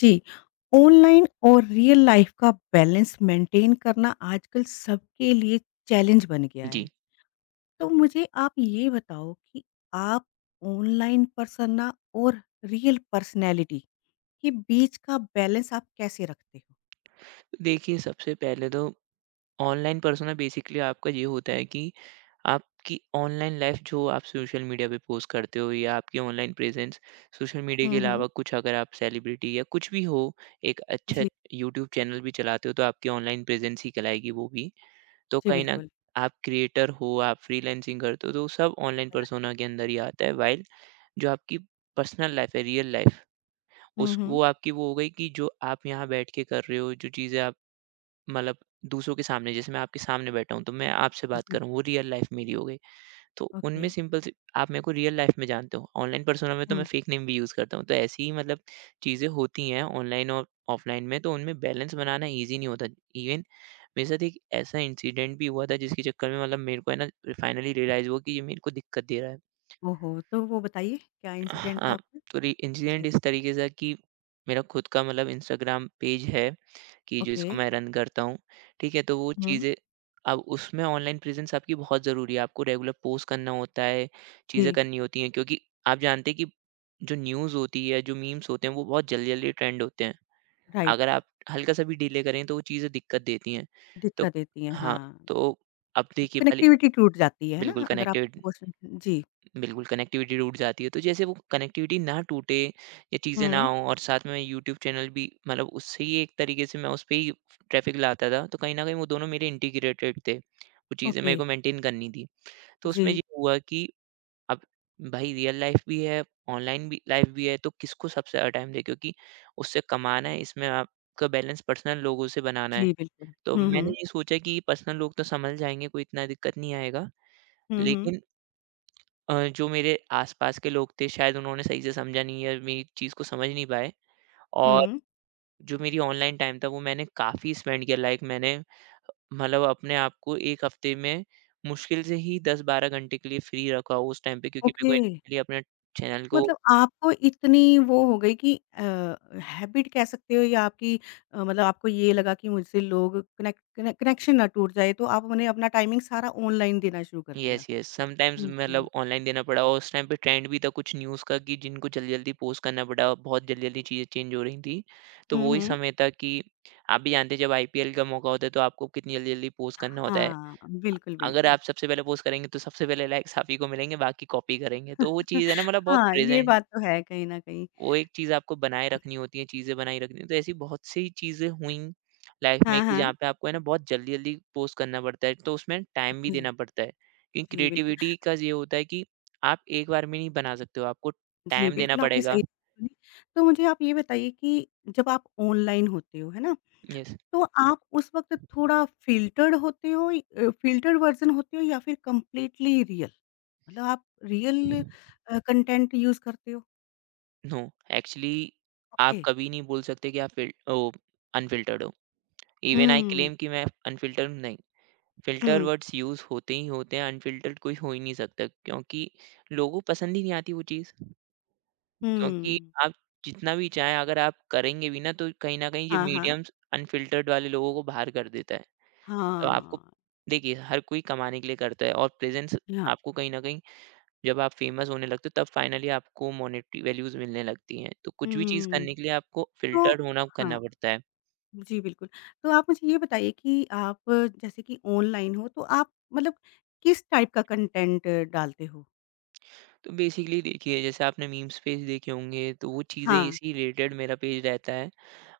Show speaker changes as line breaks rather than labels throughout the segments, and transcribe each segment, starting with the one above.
जी, online और real life का balance maintain करना आजकल सबके लिए चैलेंज बन गया
जी।
है। तो मुझे आप ये बताओ कि आप ऑनलाइन पर्सना और रियल पर्सनैलिटी के बीच का बैलेंस आप कैसे रखते हो?
देखिए, सबसे पहले तो ऑनलाइन पर्सोना बेसिकली आपका ये होता है कि आपकी ऑनलाइन लाइफ़ जो आप सोशल मीडिया पे पोस्ट करते हो या आपकी ऑनलाइन प्रेज़ेंस, सोशल मीडिया के
हुँ, हुँ।
अलावा कुछ अगर आप सेलिब्रिटी या कुछ भी हो, एक अच्छा
जी।
यूट्यूब चैनल भी चलाते हो, तो आपकी ऑनलाइन प्रेज़ेंस ही कहलाएगी वो भी। तो
जी,
कहीं न
बिल्कुल।
आप क्रिएटर हो, आप फ्रीलांसिंग करते हो, तो सब ऑनलाइन पर्सोना के अंदर ही आता है। व्हाइल जो आपकी पर्सनल लाइफ़ है, रियल लाइफ़,
हुँ,
उस वो
हुँ।
आपकी वो हो गई कि जो आप यहाँ बैठ के कर रहे हो, जो चीज़ें आप मतलब दूसरों के सामने जैसे मैं आपके सामने बैठा हूँ तो मैं आपसे बात
जी।
कर रहा हूँ वो रियल लाइफ मेरी हो गई। तो
ओके।
उनमें सिंपल सी आप मेरे को रियल लाइफ में जानते हो, ऑनलाइन पर्सोना में तो मैं
हुँ।
फेक नेम भी यूज़ करता हूँ। तो ऐसी ही मतलब चीज़ें होती हैं ऑनलाइन और ऑफलाइन में, तो उनमें बैलेंस बनाना ईजी नहीं होता। इवन मेरे साथ एक ऐसा इंसिडेंट भी हुआ था जिसके चक्कर में मतलब मेरे को है ना फाइनली रियलाइज़ हुआ कि ये मेरे को दिक्कत दे रहा है।
ओहो! तो वो बताइए क्या इंसिडेंट था
हाँ,
आपका?
तो इंसिडेंट
जी।
इस तरीके से था कि मेरा खुद का मतलब इंस्टाग्राम पेज है कि जो
ओके।
इसको मैं रन करता हूँ, ठीक है? तो वो
हुँ।
चीज़ें अब उसमें ऑनलाइन प्रेज़ेंस आपकी बहुत ज़रूरी है। आपको रेगुलर पोस्ट करना होता है, चीज़ें
जी,
करनी होती हैं क्योंकि आप जानते हैं कि जो न्यूज़ होती है, जो मीम्स होते हैं, वो बहुत जल्दी-जल्दी ट्रेंड होते हैं। अगर
राइट।
आप हल्का-सा भी डिले करें तो वो चीज़ें दिक्कत देती हैं। तो
दिक्कत देती हैं,
हाँ,
हाँ।
तो अब देखिए पहले
कनेक्टिविटी टूट जाती है
बिल्कुल
ना अगर आप
कनेक्टेड
वो स जी।
बिल्कुल, कनेक्टिविटी टूट जाती है। तो जैसे वो कनेक्टिविटी ना टूटे, ये चीज़ें ना
हुँ,
हों और साथ में यूट्यूब चैनल भी मतलब उससे ही एक तरीके से मैं उस पे ही ट्रैफ़िक लाता था, तो कहीं न कहीं वो दोनों मेरे इंटीग्रेटेड थे। वो चीज़ें
ओके।
मेरे को मेंटेन करनी थी। तो उसमें ये
जी,
हुआ कि अब भाई रियल लाइफ़ भी है, ऑनलाइन भी लाइफ़ भी है, तो किसको सबसे ज़्यादा टाइम दें क्योंकि उससे कमाना है, इसमें आपका बैलेंस पर्सनल लोगों से बनाना है।
जी, बिल्कुल।
तो
हुँ,
मैंने
हुँ।
ये सोचा कि पर्सनल लोग तो सँभल जाएँगे, कोई इतना दिक्कत नहीं आएगा।
हुँ, हुँ।
लेकिन जो मेरे आस-पास के लोग थे शायद उन्होंने सही से समझा नहीं या मेरी चीज़ को समझ नहीं पाए, और
हुँ,
जो मेरी ऑनलाइन टाइम था वो मैंने काफ़ी स्पेंड किया। लाइक मैंने मतलब अपने आप को 1 हफ्ते में मुश्किल से ही 10-12 घंटे के लिए फ्री रखा उस टाइम पे क्योंकि मेरे को
ओके।
एक्चुअली अपने चैनल को
मतलब आपको इतनी वो हो गई कि हैबिट कह सकते हो या आपकी मतलब आपको ये लगा कि मुझसे लोग कनेक्ट कने कनेक्शन ना टूट जाए तो आप उन्हें अपना टाइमिंग सारा ऑनलाइन देना शुरू कर
यस,
दिया।
यस समटाइम्स मतलब
जी।
ऑनलाइन देना पड़ा, और उस टाइम पे ट्रेंड भी था कुछ न्यूज़ का कि जिनको जल्दी-जल्दी पोस्ट करना पड़ा, बहुत जल्दी-जल्दी चीज़ें चेंज हो रही थी। तो
हुँ,
वो ही
हुँ।
समय था कि आप भी जानते हैं जब आईपीएल का मौका होता है तो आपको कितनी जल्दी-जल्दी पोस्ट करना होता है।
हाँ, बिल्कुल,
अगर
बिल्कुल।
आप सबसे पहले पोस्ट करेंगे तो सबसे पहले लाइक्स आप ही को मिलेंगे, बाकी कॉपी करेंगे। तो वो चीज़ है ना मतलब बहुत
हाँ, ये
प्रेज़ेंट
बात तो है कहीं न कहीं।
वो एक चीज़ आपको बनाए रखनी होती है, चीज़ें बनाई रखनी होती है। तो ऐसी बहुत सी चीज़ें हुईं लाइफ़ में
हाँ,
कि जहाँ
हाँ।
पे आपको है ना बहुत जल्दी-जल्दी पोस्ट करना पड़ता है, तो उसमें टाइम भी
ओके।
देना पड़ता है। क्योंकि
जी, बिल्कुल।
क्रिएटिविटी का ये होता है कि आप एक बार में नहीं बना सकते हो, आपको
जी,
टाइम देना
बिल्कुल आपने
पड़ेगा।
सही बोली। तो मुझे आप ये बताइए कि जब आप ऑनलाइन होते हो, है ना?
येस,
तो आप उस वक़्त थोड़ा फ़िल्टर्ड होते हो, फ़िल्टर्ड वर्ज़न होते हो या फिर कंप्लीटली रियल? मतलब आप रियल कंटेंट यूज़ करते हो?
No actually
okay.
आप कभी नहीं बोल सकते कि आप फ़िल ओ अनफ़िल्टर्ड हो। इवन आई
हुँ,
क्लेम कि मैं अनफ़िल्टर्ड हूँ, नहीं। फ़िल्टर
हुँ,
वर्ड्स यूज़ होते ही होते हैं, अनफ़िल्टर्ड कोई हो ही नहीं सकता क्योंकि लोगों को पसंद ही नहीं आती वो चीज़। क्योंकि
हुँ।
आप जितना भी चाहें अगर आप करेंगे भी ना तो कहीं न कहीं ये
हाँ, हाँ।
मीडियम्स अनफ़िल्टर्ड वाले लोगों को बाहर कर देता है। तो आपको
हाँ,
देखिए हर कोई कमाने के लिए करता है और प्रेज़ेंस
हाँ।
आपको कहीं न कहीं जब आप फ़ेमस होने लगते हो तब फ़ाइनली आपको मॉनेटरी वैल्यूज़ मिलने लगती हैं। तो कुछ भी चीज़
हुँ,
करने के लिए आपको
तो
फ़िल्टर्ड होना करना
हाँ,
पड़ता है।
जी बिल्कुल। तो आप मुझे ये बताइए कि आप जैसे कि ऑनलाइन हो तो आप मतलब किस टाइप का कंटेंट डालते हो?
तो बेसिकली देखिए जैसे आपने मीम्स पेज देखे होंगे तो वो चीज़ें
हाँ,
इसी रिलेटेड मेरा पेज रहता है।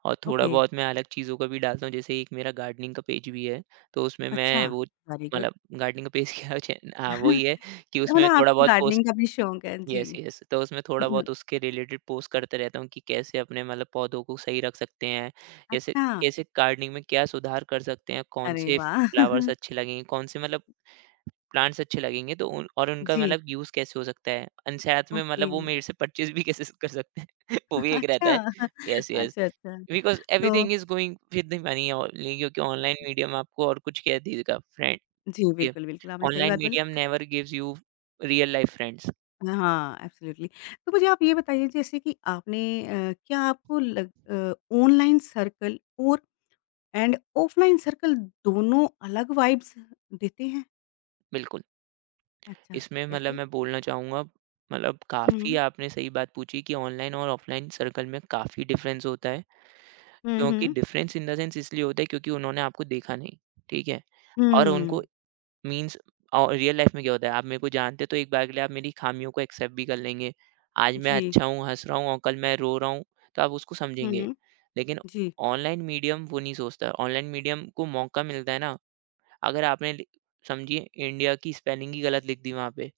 और थोड़ा
ओके,
बहुत मैं अलग चीज़ों का भी डालता हूँ, जैसे एक मेरा गार्डनिंग का पेज भी है, तो उसमें
अच्छा,
मैं वो
वेरी गुड।
मतलब गार्डनिंग का पेज क्या चे हाँ, वही है कि
तो
उसमें
मतलब
थोड़ा
आपको
बहुत पोस्ट
गार्डनिंग का भी शौक है, जी।
Yes, yes. तो उसमें थोड़ा
हुँ,
बहुत उसके रिलेटेड पोस्ट करते रहता हूँ कि कैसे अपने मतलब पौधों को सही रख सकते हैं, जैसे
अच्छा,
कैसे गार्डनिंग में क्या सुधार कर सकते हैं, कौन
अरे
से
वाह!
फ्लावर्स अच्छे लगेंगे, कौन से मतलब प्लांट्स अच्छे लगेंगे तो उन और उनका
जी,
मतलब यूज़ कैसे हो सकता है। एंड साथ में
ओके,
मतलब वो मेरे से परचेज़ भी कैसे कर सकते हैं, वो भी एक
अच्छा,
रहता है। Yes, yes.
अच्छा, अच्छा।
बिकॉज
तो
everything is going with the money only क्योंकि ऑनलाइन मीडियम आपको और कुछ कह देगा फ्रेंड।
जी,
ये
बिल्कुल, बिल्कुल, आपने सही
ऑनलाइन
बात बोली।
Medium never gives you real life friends.
हाँ, एब्सोल्युटली। तो मुझे आप ये बताइए जैसे कि आपने क्या आपको ऑनलाइन सर्कल और एंड ऑफलाइन सर्कल दोनों अलग वाइब्स देते हैं?
बिल्कुल,
अच्छा,
इसमें मतलब
कैसे?
मैं बोलना चाहूँगा मतलब काफ़ी
हुँ,
आपने सही बात पूछी कि ऑनलाइन और ऑफलाइन सर्कल में काफ़ी डिफरेंस होता है
हुँ,
क्योंकि
हुँ,
डिफरेंस इन द सेंस इसलिए होता है क्योंकि उन्होंने आपको देखा नहीं, ठीक है, और उनको
हुँ,
मीन्स और रियल लाइफ में क्या होता है, आप मेरे को जानते तो एक बार के लिए आप मेरी ख़ामियों को एक्सेप्ट भी कर लेंगे। आज मैं
जी।
अच्छा हूँ, हँस रहा हूँ और कल मैं रो रहा हूँ, तो आप उसको समझेंगे।
हुँ।
लेकिन
जी।
ऑनलाइन मीडियम वो नहीं सोचता। ऑनलाइन मीडियम को मौका मिलता है ना, अगर आपने लि समझिए इंडिया की स्पेलिंग ही गलत लिख दी वहाँ पे,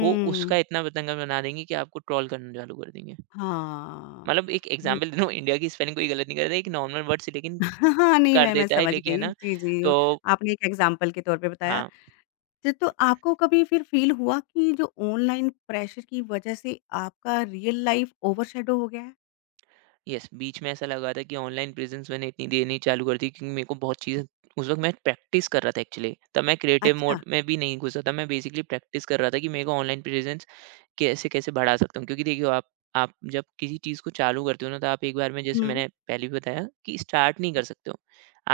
वो उसका इतना बतंगा बना देंगे कि आपको ट्रोल करना चालू कर देंगे।
हाँ।
मतलब एक
मु
एग्ज़ाम्पल दे रहा हूँ, इंडिया की स्पेलिंग कोई गलत नहीं करता, एक नॉर्मल वर्ड से लेकिन
हाँ, नहीं
कर
मैं
देता है
समझ
लेकिन है
गई।
ना,
जी, जी वो
तो
आपने एक एग्ज़ाम्पल के तौर पे बताया।
हाँ।
ज तो आपको कभी फिर फ़ील हुआ कि जो ऑनलाइन प्रेशर की वज़ह से आपका रियल लाइफ़ ओवरशैडो हो गया है?
यस, बीच में ऐसा लगा था कि ऑनलाइन प्रेजेंस मैंने इतनी देनी चालू कर दी क्योंकि मेरे को बहुत चीज़ें उस वक्त मैं प्रैक्टिस कर रहा था एक्चुअली। तब मैं क्रिएटिव
अच्छा।
मोड में भी नहीं घुसा था, मैं बेसिकली प्रैक्टिस कर रहा था कि मेरे को ऑनलाइन प्रेजेंस कैसे कैसे बढ़ा सकता हूँ क्योंकि देखिए आप जब किसी चीज़ को चालू करते हो ना तो आप एक बार में जैसे
हुँ।
मैंने पहले भी बताया कि स्टार्ट नहीं कर सकते हो,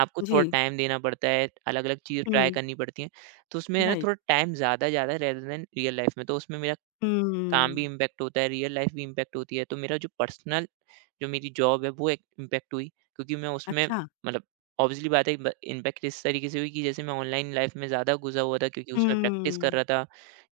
आपको थोड़ा
जी।
टाइम देना पड़ता है, अलग अलग चीज़ें ट्राई
हुँ।
करनी पड़ती हैं। तो उसमें है ना
राइट।
थोड़ा टाइम ज़्यादा ज़्यादा रेदर देन रियल लाइफ में, तो उसमें मेरा काम भी
हुँ।
इम्पैक्ट होता है, रियल लाइफ़ भी इम्पैक्ट होती है। तो मेरा जो पर्सनल जो मेरी जॉब है वो एक इम्पैक्ट हुई क्योंकि मैं उसमें
अच्छा।
मतलब ऑब्वियसली बात है ब इम्पैक्ट इस तरीके से हुई कि जैसे मैं ऑनलाइन लाइफ़ में ज़्यादा घुसा हुआ था क्योंकि
हुँ।
उसमें प्रैक्टिस कर रहा था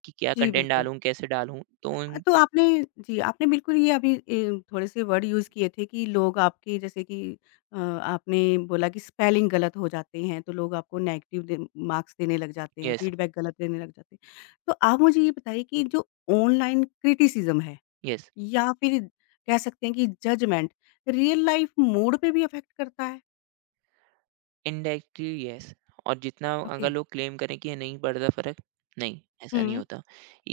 कि क्या
जी,
कंटेंट
बिल्कुल।
डालूँ, कैसे डालूँ? तो उन
तो आपने जी, आपने बिल्कुल ये अभी थोड़े-से वर्ड यूज़ किए थे कि लोग आपके जैसे कि आपने बोला कि स्पेलिंग गलत हो जाते हैं, तो लोग आपको नेगेटिव दे मार्क्स देने लग जाते हैं,
यस,
फीडबैक गलत देने लग जाते हैं। तो आप मुझे ये बताइए कि जो ऑनलाइन क्रिटिसिज़्म है
यस।
या फिर कह सकते हैं कि जजमेंट, रियल लाइफ मूड पे भी अफेक्ट करता है?
इनडायरेक्टली यस, और जितना
ओके।
अगर लोग क्लेम करें कि ये नहीं पड़ता फ़र्क, नहीं, ऐसा नहीं
हुँ,
होता।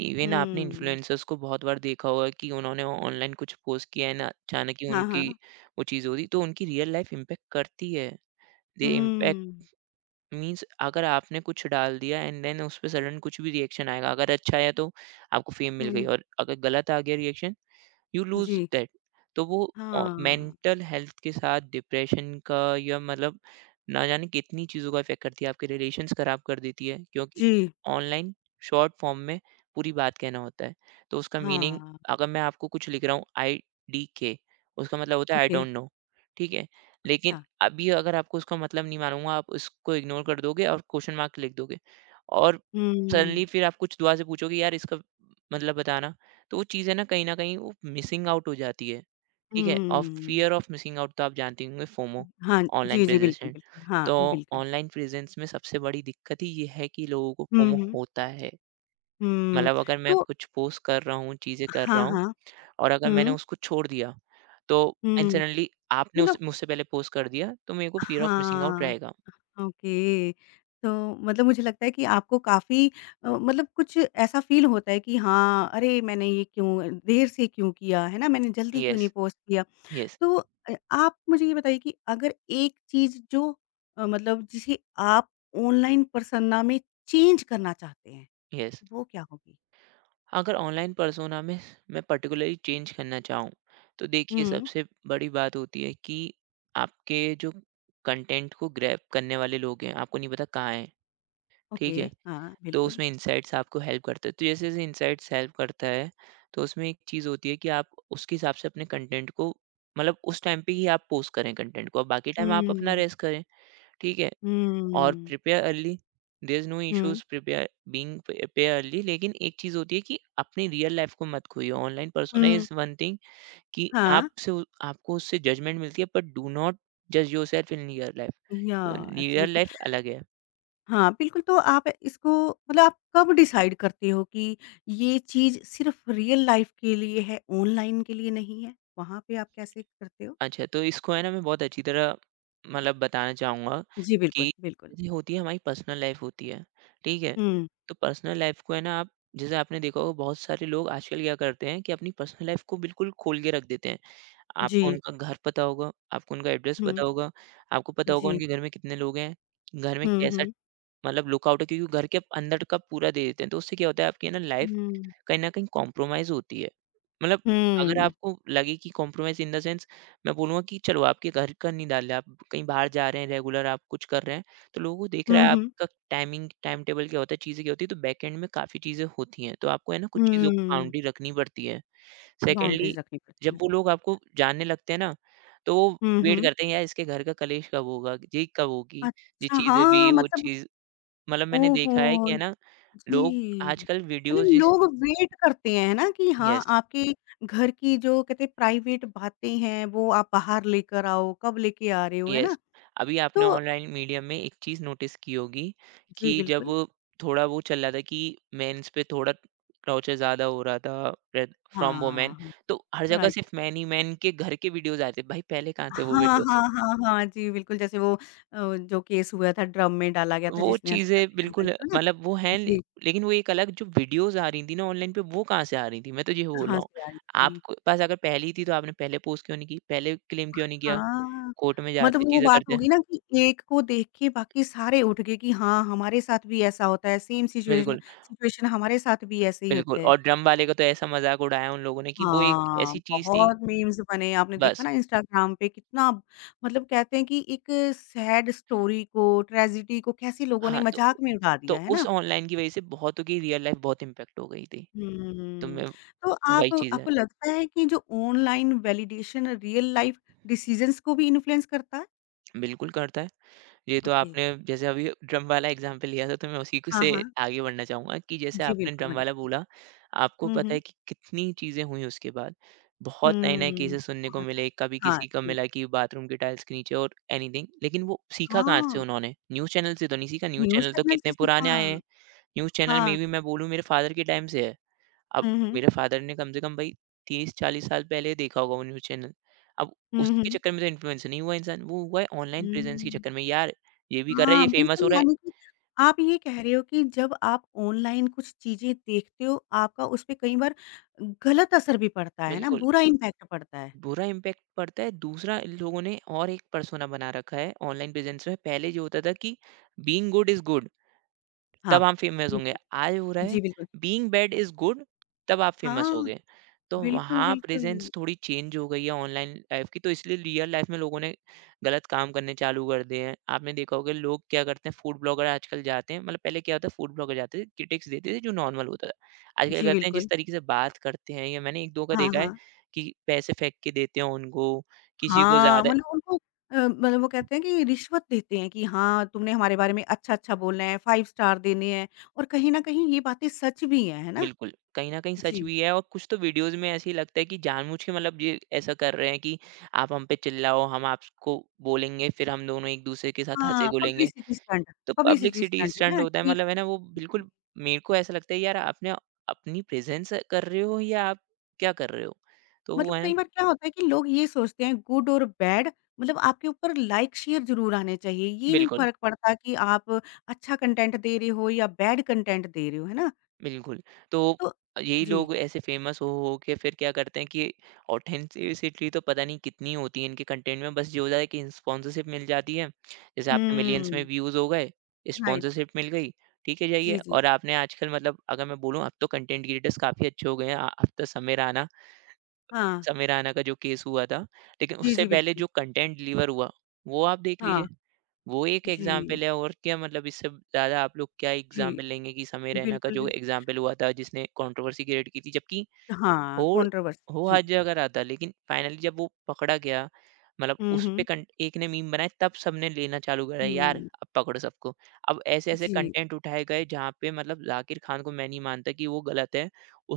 इवन आपने
हुँ।
इन्फ्लुएंसर्स को बहुत बार देखा होगा कि उन्होंने ऑनलाइन कुछ पोस्ट किया है ना, अचानक ही
हाँ,
उनकी
हाँ।
वो चीज़ हो रही, तो उनकी रियल लाइफ़ इम्पैक्ट करती है। दे
हुँ,
इम्पैक्ट मीन्स अगर आपने कुछ डाल दिया एंड देन उस पे सडन कुछ भी रिएक्शन आएगा, अगर अच्छा आया तो आपको फ़ेम मिल गई
हुँ।
और अगर गलत आ गया रिएक्शन यू लूज
जी।
दैट। तो वो
हाँ।
मेंटल हेल्थ के साथ डिप्रेशन का या मतलब ना जाने कितनी चीज़ों का इफेक्ट करती है, आपके रिलेशंस खराब कर देती है क्योंकि
जी।
ऑनलाइन शॉर्ट फॉर्म में पूरी बात कहना होता है तो उसका मीनिंग
हाँ।
अगर मैं आपको कुछ लिख रहा हूँ IDK, उसका मतलब होता है आई
ओके।
डोंट नो, ठीक है? लेकिन
अच्छा।
अभी अगर आपको उसका मतलब नहीं मालूंगा आप उसको इग्नोर कर दोगे और क्वेश्चन मार्क लिख दोगे, और सडनली
हुँ,
फिर आप कुछ दुआ से पूछोगे यार इसका मतलब बताना। तो वो चीज़ें ना कहीं न कहीं वो मिसिंग आउट हो जाती है, ठीक है? और
हुँ।
फ़ियर ऑफ मिसिंग आउट तो आप जानते ही होंगे फोमो,
हाँ,
ऑनलाइन
जी, जी, बिल्कुल,
प्रेज़ेशन।
बिल्कुल। हाँ,
तो
बिल्कुल।
ऑनलाइन प्रेज़ेंस में सबसे बड़ी दिक्कत ही ये है कि लोगों को
हुँ,
फोमो
हुँ,
होता है।
हुँ।
मतलब अगर मैं
तो
कुछ पोस्ट कर रहा हूँ, चीज़ें कर रहा
हाँ,
हूँ
हाँ।
और अगर मैंने
हुँ,
उसको छोड़ दिया, तो
हुँ।
इंसिडेंटली आपने उस
मतलब
मुझसे पहले पोस्ट कर दिया, तो मेरे को फ़ियर ऑफ मिसिंग आउट
हाँ,
रहेगा।
ओके। तो मतलब मुझे लगता है कि आपको काफ़ी मतलब कुछ ऐसा फ़ील होता है कि हाँ, अरे! मैंने ये क्यों देर से क्यों किया, है ना? मैंने जल्दी क्यों
यस,
नहीं पोस्ट किया?
यस,
तो आप मुझे ये बताइए कि अगर एक चीज़ जो मतलब जिसे आप ऑनलाइन पर्सोना में चेंज करना चाहते हैं
यस।
वो क्या होगी?
अगर ऑनलाइन पर्सोना में मैं पर्टिकुलरली चेंज करना चाहूँ तो देखिए
हुँ,
सबसे बड़ी बात होती है कि आपके जो कंटेंट को ग्रैब करने वाले लोग हैं आपको नहीं पता कहाँ हैं।
ओके।
ठीक है।
हाँ,
तो
बिल्कुल।
उसमें इंसाइट्स आपको हेल्प करता है, तो जैसे जैसे इंसाइट्स हेल्प करता है तो उसमें एक चीज़ होती है कि आप उसके हिसाब से अपने कंटेंट को मतलब उस टाइम पे ही आप पोस्ट करें कंटेंट को, अब बाकी टाइम आप अपना
हुँ,
रेस्ट करें। ठीक है। और
हुँ,
prepare early, there is no
hmm,
issues, prepare being prepare early. लेकिन एक चीज होती है कि अपनी रियल लाइफ को मत खोइए। Online persona
hmm.
Is one thing कि
हाँ।
आपसे आपको उससे जजमेंट मिलती है, बट डू नॉट जज yourself in real life.
Yeah!
Real life
absolutely.
अलग है।
हाँ, बिल्कुल तो आप इसको मतलब आप कब डिसाइड करते हो कि ये चीज़ सिर्फ़ रियल लाइफ़ के लिए है, ऑनलाइन के लिए नहीं है? वहाँ पे आप कैसे करते हो?
अच्छा, तो इसको है ना मैं बहुत अच्छी तरह मतलब बताना चाहूंगा
जी,
कि
बिल्कुल, बिल्कुल।
जैसे होती है हमारी पर्सनल लाइफ होती है। ठीक है।
हुँ,
तो पर्सनल लाइफ को है ना आप, जैसे आपने देखा होगा बहुत सारे लोग आजकल क्या करते हैं कि अपनी पर्सनल लाइफ को बिल्कुल खोल के रख देते हैं। आपको
जी।
उनका घर पता होगा, आपको उनका एड्रेस
हुँ,
पता होगा, आपको पता होगा
जी।
उनके घर में कितने लोग हैं, घर में
हुँ,
कैसा
हुँ,
मतलब लुकआउट है, क्योंकि घर के अंदर का पूरा दे देते हैं। तो उससे क्या होता है आपकी है ना लाइफ
हुँ,
कहीं न कहीं कॉम्प्रोमाइज़ होती है। मतलब अगर
हुँ,
आपको लगे कि कॉम्प्रोमाइज़ इन द सेंस, मैं बोलूँगा कि चलो आपके घर का नहीं डाल रहे, आप कहीं बाहर जा रहे हैं, रेगुलर आप कुछ कर रहे हैं, तो लोगों को दिख रहा
हुँ,
है
हुँ,
आपका टाइमिंग टाइम टेबल क्या होता है, चीज़ें क्या होती हैं, तो बैक एंड में काफ़ी चीज़ें होती हैं। तो आपको है ना कुछ चीज़ों को
हुँ।
बाउंड्री रखनी पड़ती है। सेकंडली
बाउंड्रीज़ रखनी पड़ती
जब
हैं।
वो लोग आपको जानने लगते हैं ना, तो वो
हुँ,
वेट
हुँ।
करते हैं यार इसके घर का कलेश कब होगा, ये कब होगी, ये
अच्छा,
चीज़ें भी,
हाँ
वो
मतलब
चीज़ मतलब मैंने देखा है कि
ओहो!
है ना लोग
जी।
आजकल
मतलब
वीडियोज़ जिस।
लोग वेट करते हैं, है ना? कि हाँ,
यस।
आपके घर की जो कहते हैं प्राइवेट बातें हैं, वो आप बाहर लेकर आओ, कब लेके आ रहे हो, है
यस।
ना?
अभी आपने
तो
ऑनलाइन मीडिया में एक चीज़ नोटिस की होगी कि
जी,
जब
बिल्कुल।
थोड़ा वो चल रहा था कि मेंस पे थोड़ा टॉर्चर ज़्यादा हो रहा था फ्रॉम वुमेन,
हाँ,
तो हर जगह
राइट।
सिर्फ मैन ही मैन के घर के वीडियोस आते। भाई पहले कहाँ थे वो
हाँ,
वीडियोस?
हाँ, हाँ, हाँ। जी, बिल्कुल जैसे वो जो केस हुआ था, ड्रम में डाला गया था
वो
जिसने हस
चीज़ें
अपने
बिल्कुल
हस्बैंड को, है ना?
मतलब
जी,
लेकिन वो एक अलग जो वीडियोस आ रही थी ना ऑनलाइन पे, वो कहाँ से आ रही थी? मैं तो ये बोल रहा
कहाँ
हूँ
से आई थी?
आपके पास अगर पहले ही थी तो आपने पहले पोस्ट क्यों नहीं की, पहले क्लेम क्यों नहीं किया,
हाँ,
कोर्ट में
मतलब
जाते,
वो
चीज़ें
बात
करते।
होगी ना कि एक को देख के बाकी सारे उठ गए कि हाँ, हमारे साथ भी ऐसा होता है, सेम सिचुएशन
बिल्कुल।
सिचुएशन हमारे साथ भी ऐसे ही
बिल्कुल।
होते हैं।
और ड्रम वाले का तो ऐसा मज़ाक उड़ाया उन लोगों ने कि वो एक
हाँ,
ऐसी चीज़ थी।
बहुत मीम्स बने, आपने देखा
बस।
ना इंस्टाग्राम पे कितना मतलब कहते हैं कि एक सैड स्टोरी को, ट्रेजेडी को कैसे लोगों ने
हाँ,
मज़ाक में उड़ा
तो
दिया, है
उस
ना?
ऑनलाइन की वज़ह से बहुतों की रियल लाइफ़ बहुत इम्पैक्ट हो गई थी। तो
हुँ,
मैं
तो
वही
आप
चीज़ है।
आपको लगता है कि जो online validation real life decisions को भी इन्फ्लुएंस करता है?
बिल्कुल करता है। ये तो
ओके।
आपने जैसे अभी ड्रम वाला एग्ज़ाम्पल लिया था, तो मैं उसी क
हाँ,
से
हाँ।
आगे बढ़ना चाहूँगा कि जैसे
जी,
आपने
बिल्कुल,
ड्रम वाला
बताइए।
बोला, आपको
हुँ,
पता
हुँ।
है कि कितनी चीज़ें हुई उसके बाद। बहुत नए-नए
हुँ,
केसेज़ सुनने को
बहुत
मिले, कभी
ज़्यादा। हाँ
किसी का
जी।
मिला कि बाथरूम के टाइल्स के नीचे और एनीथिंग। लेकिन वो सीखा कहाँ से
हाँ,
उन्होंने? न्यूज़ चैनल से तो नहीं सीखा, न्यूज़
न्यूज़
चैनल तो
चैनल से
कितने
सीखा।
पुराने आए हैं। न्यूज़ चैनल में
हाँ।
भी मैं बोलूँ मेरे फ़ादर के टाइम से है। अब
हुँ, हुँ।
मेरे फ़ादर ने कम से कम भाई 30-40 साल पहले देखा होगा वो न्यूज़ चैनल। अब
हुँ,
उसके
हुँ।
चक्कर में तो इन्फ्लुएंसर नहीं हुआ इंसान, वो हुआ है ऑनलाइन प्रेज़ेंस के
हुँ।
चक्कर में, यार ये भी कर रहा है, ये
हाँ,
फ़ेमस
बिल्कुल
हो रहा है।
यानी कि आप ये कह रहे हो कि जब आप ऑनलाइन कुछ चीज़ें देखते हो, आपका उस पे कई बार गलत असर भी पड़ता है ना,
बिल्कुल,
बुरा इम्पैक्ट पड़ता है।
बुरा इम्पैक्ट पड़ता है। दूसरा इन लोगों ने और एक पर्सोना बना रखा है ऑनलाइन प्रेज़ेंस में। पहले ये होता था कि बीइंग गुड इज़ गुड। तब
हाँ,
हम फेमस होंगे।
बिल्कुल।
आज हो रहा है
जी, बिल्कुल।
बीइंग बैड इज़ गुड, तब आप फेमस
हाँ,
हो गए। तो
बिल्कुल,
वहाँ प्रेज़ेंस
बिल्कुल।
थोड़ी चेंज हो गई है ऑनलाइन लाइफ़ की, तो इसलिए रियल लाइफ़ में लोगों ने गलत काम करने चालू कर दिए हैं। आपने देखा होगा लोग क्या करते हैं, फूड ब्लॉगर आजकल जाते हैं, मतलब पहले क्या होता है फूड ब्लॉगर जाते थे, क्रिटिक्स देते थे जो नॉर्मल होता था। आजकल क्या
जी,
करते हैं जिस
बिल्कुल।
तरीके से बात करते हैं, या मैंने 1-2 का
हाँ,
देखा है
हाँ।
कि पैसे फेंक के देते हैं उनको, किसी को
हाँ,
ज़्यादा।
मतलब उनको मतलब वो कहते हैं कि रिश्वत देते हैं कि हाँ, तुमने हमारे बारे में अच्छा-अच्छा बोलना है, 5 स्टार देने हैं और कहीं न कहीं ये बातें सच भी हैं, है ना?
बिल्कुल, कहीं न कहीं सच
जी।
भी है और कुछ तो वीडियोज़ में ऐसे ही लगता है कि जानबूझ के मतलब ये ऐसा कर रहे हैं कि आप हम पे चिल्लाओ, हम आपको बोलेंगे, फिर हम दोनों एक-दूसरे के साथ
हाँ,
हँसे-घुलेंगे।
Publicity stunt.
तो
पब्लिसिटी
पब्लिसिटी
स्टंट है
स्टंट
ना
होता है
कि
मतलब है ना वो बिल्कुल मेरे को ऐसा लगता है यार आपने अपनी प्रेज़ेंस कर रहे हो या आप क्या कर रहे हो? तो वो
मतलब
है ना
कई बार क्या होता है कि लोग ये सोचते हैं गुड और बैड मतलब आपके ऊपर लाइक शेयर ज़रूर आने चाहिए। ये नहीं
बिल्कुल।
फ़र्क पड़ता कि आप अच्छा कंटेंट दे रहे हो या बैड कंटेंट दे रहे हो, है ना?
बिल्कुल। तो
तो
यही
जी।
लोग ऐसे फ़ेमस हो के फिर क्या करते हैं कि ऑथेंटिसिटी तो पता नहीं कितनी होती है इनके कंटेंट में, बस ये हो जाता है कि स्पॉन्सरशिप मिल जाती है। जैसे आपके मिलियंस में
हुँ,
व्यूज़ हो गए,
राइट।
स्पॉन्सरशिप मिल गई, ठीक है जाइए।
जी, जी।
और आपने आजकल मतलब अगर मैं बोलूँ अब तो कंटेंट क्रिएटर्स काफ़ी अच्छे हो गए हैं। अब तो
हाँ।
समीर राना का जो केस हुआ था, लेकिन
जी,
उससे
जी,
पहले
बिल्कुल।
जो कंटेंट डिलीवर हुआ, वो आप देख लीजिए।
हाँ।
वो एक
जी,
एग्जाम्पल है और क्या मतलब इससे ज़्यादा आप लोग क्या
जी।
एग्जाम्पल लेंगे कि समय रैना का
बिल्कुल,
जो
बिल्कुल।
एग्जाम्पल हुआ था जिसने कंट्रोवर्सी क्रिएट की थी, जबकि
हाँ,
हो
कंट्रोवर्सी।
हो हर
जी।
जगह रहा था, लेकिन फाइनली जब वो पकड़ा गया मतलब
हुँ,
उस पे
हुँ,
एक ने मीम बनाए तब सबने लेना चालू करा। यार
हुँ।
अब पकड़ो सबको। अब ऐसे ऐसे
जी।
कंटेंट उठाए गए जहाँ पे मतलब जाकिर खान को मैं नहीं मानता कि वो गलत है।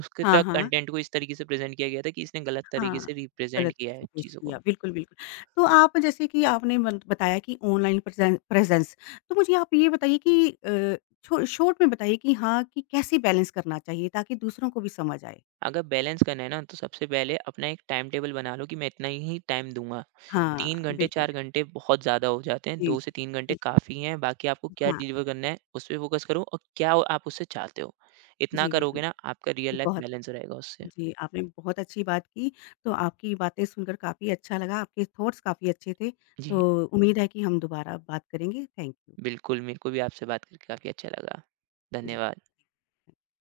उसके
हाँ,
तक
हाँ।
कंटेंट को इस तरीके से प्रेजेंट किया गया था कि इसने गलत तरीके
हाँ,
से रिप्रेजेंट
गलत
किया है
से पेश
चीज़ों को।
किया। बिल्कुल, बिल्कुल। तो आप जैसे कि आपने बन बताया कि ऑनलाइन प्रेज़ेंस तो मुझे आप ये बताइए कि छो शॉर्ट में बताइए कि हाँ, कि कैसे बैलेंस करना चाहिए ताकि दूसरों को भी समझ आए?
अगर बैलेंस करना है ना तो सबसे पहले अपना एक टाइम टेबल बना लो कि मैं इतना ही टाइम दूंगा,
हाँ,
3 घंटे
बिल्कुल।
4 घंटे बहुत ज़्यादा हो जाते हैं,
जी,
2 से
जी।
3 घंटे
बिल्कुल।
काफ़ी हैं, बाकी आपको क्या
हाँ,
डिलीवर करना है उस पे फोकस करो और क्या आप उससे चाहते हो। इतना
जी बिल्कुल।
करोगे ना आपका रियल
जी,
लाइफ
बहुत
बैलेंस रहेगा उससे।
जी, आपने बहुत अच्छी बात की। तो आपकी बातें सुनकर काफ़ी अच्छा लगा, आपके थॉट्स काफ़ी अच्छे थे।
जी
तो उम्मीद है कि हम दोबारा बात करेंगे। Thank you.
बिल्कुल, मेरे को भी आपसे बात करके काफ़ी अच्छा लगा।
जी।
धन्यवाद।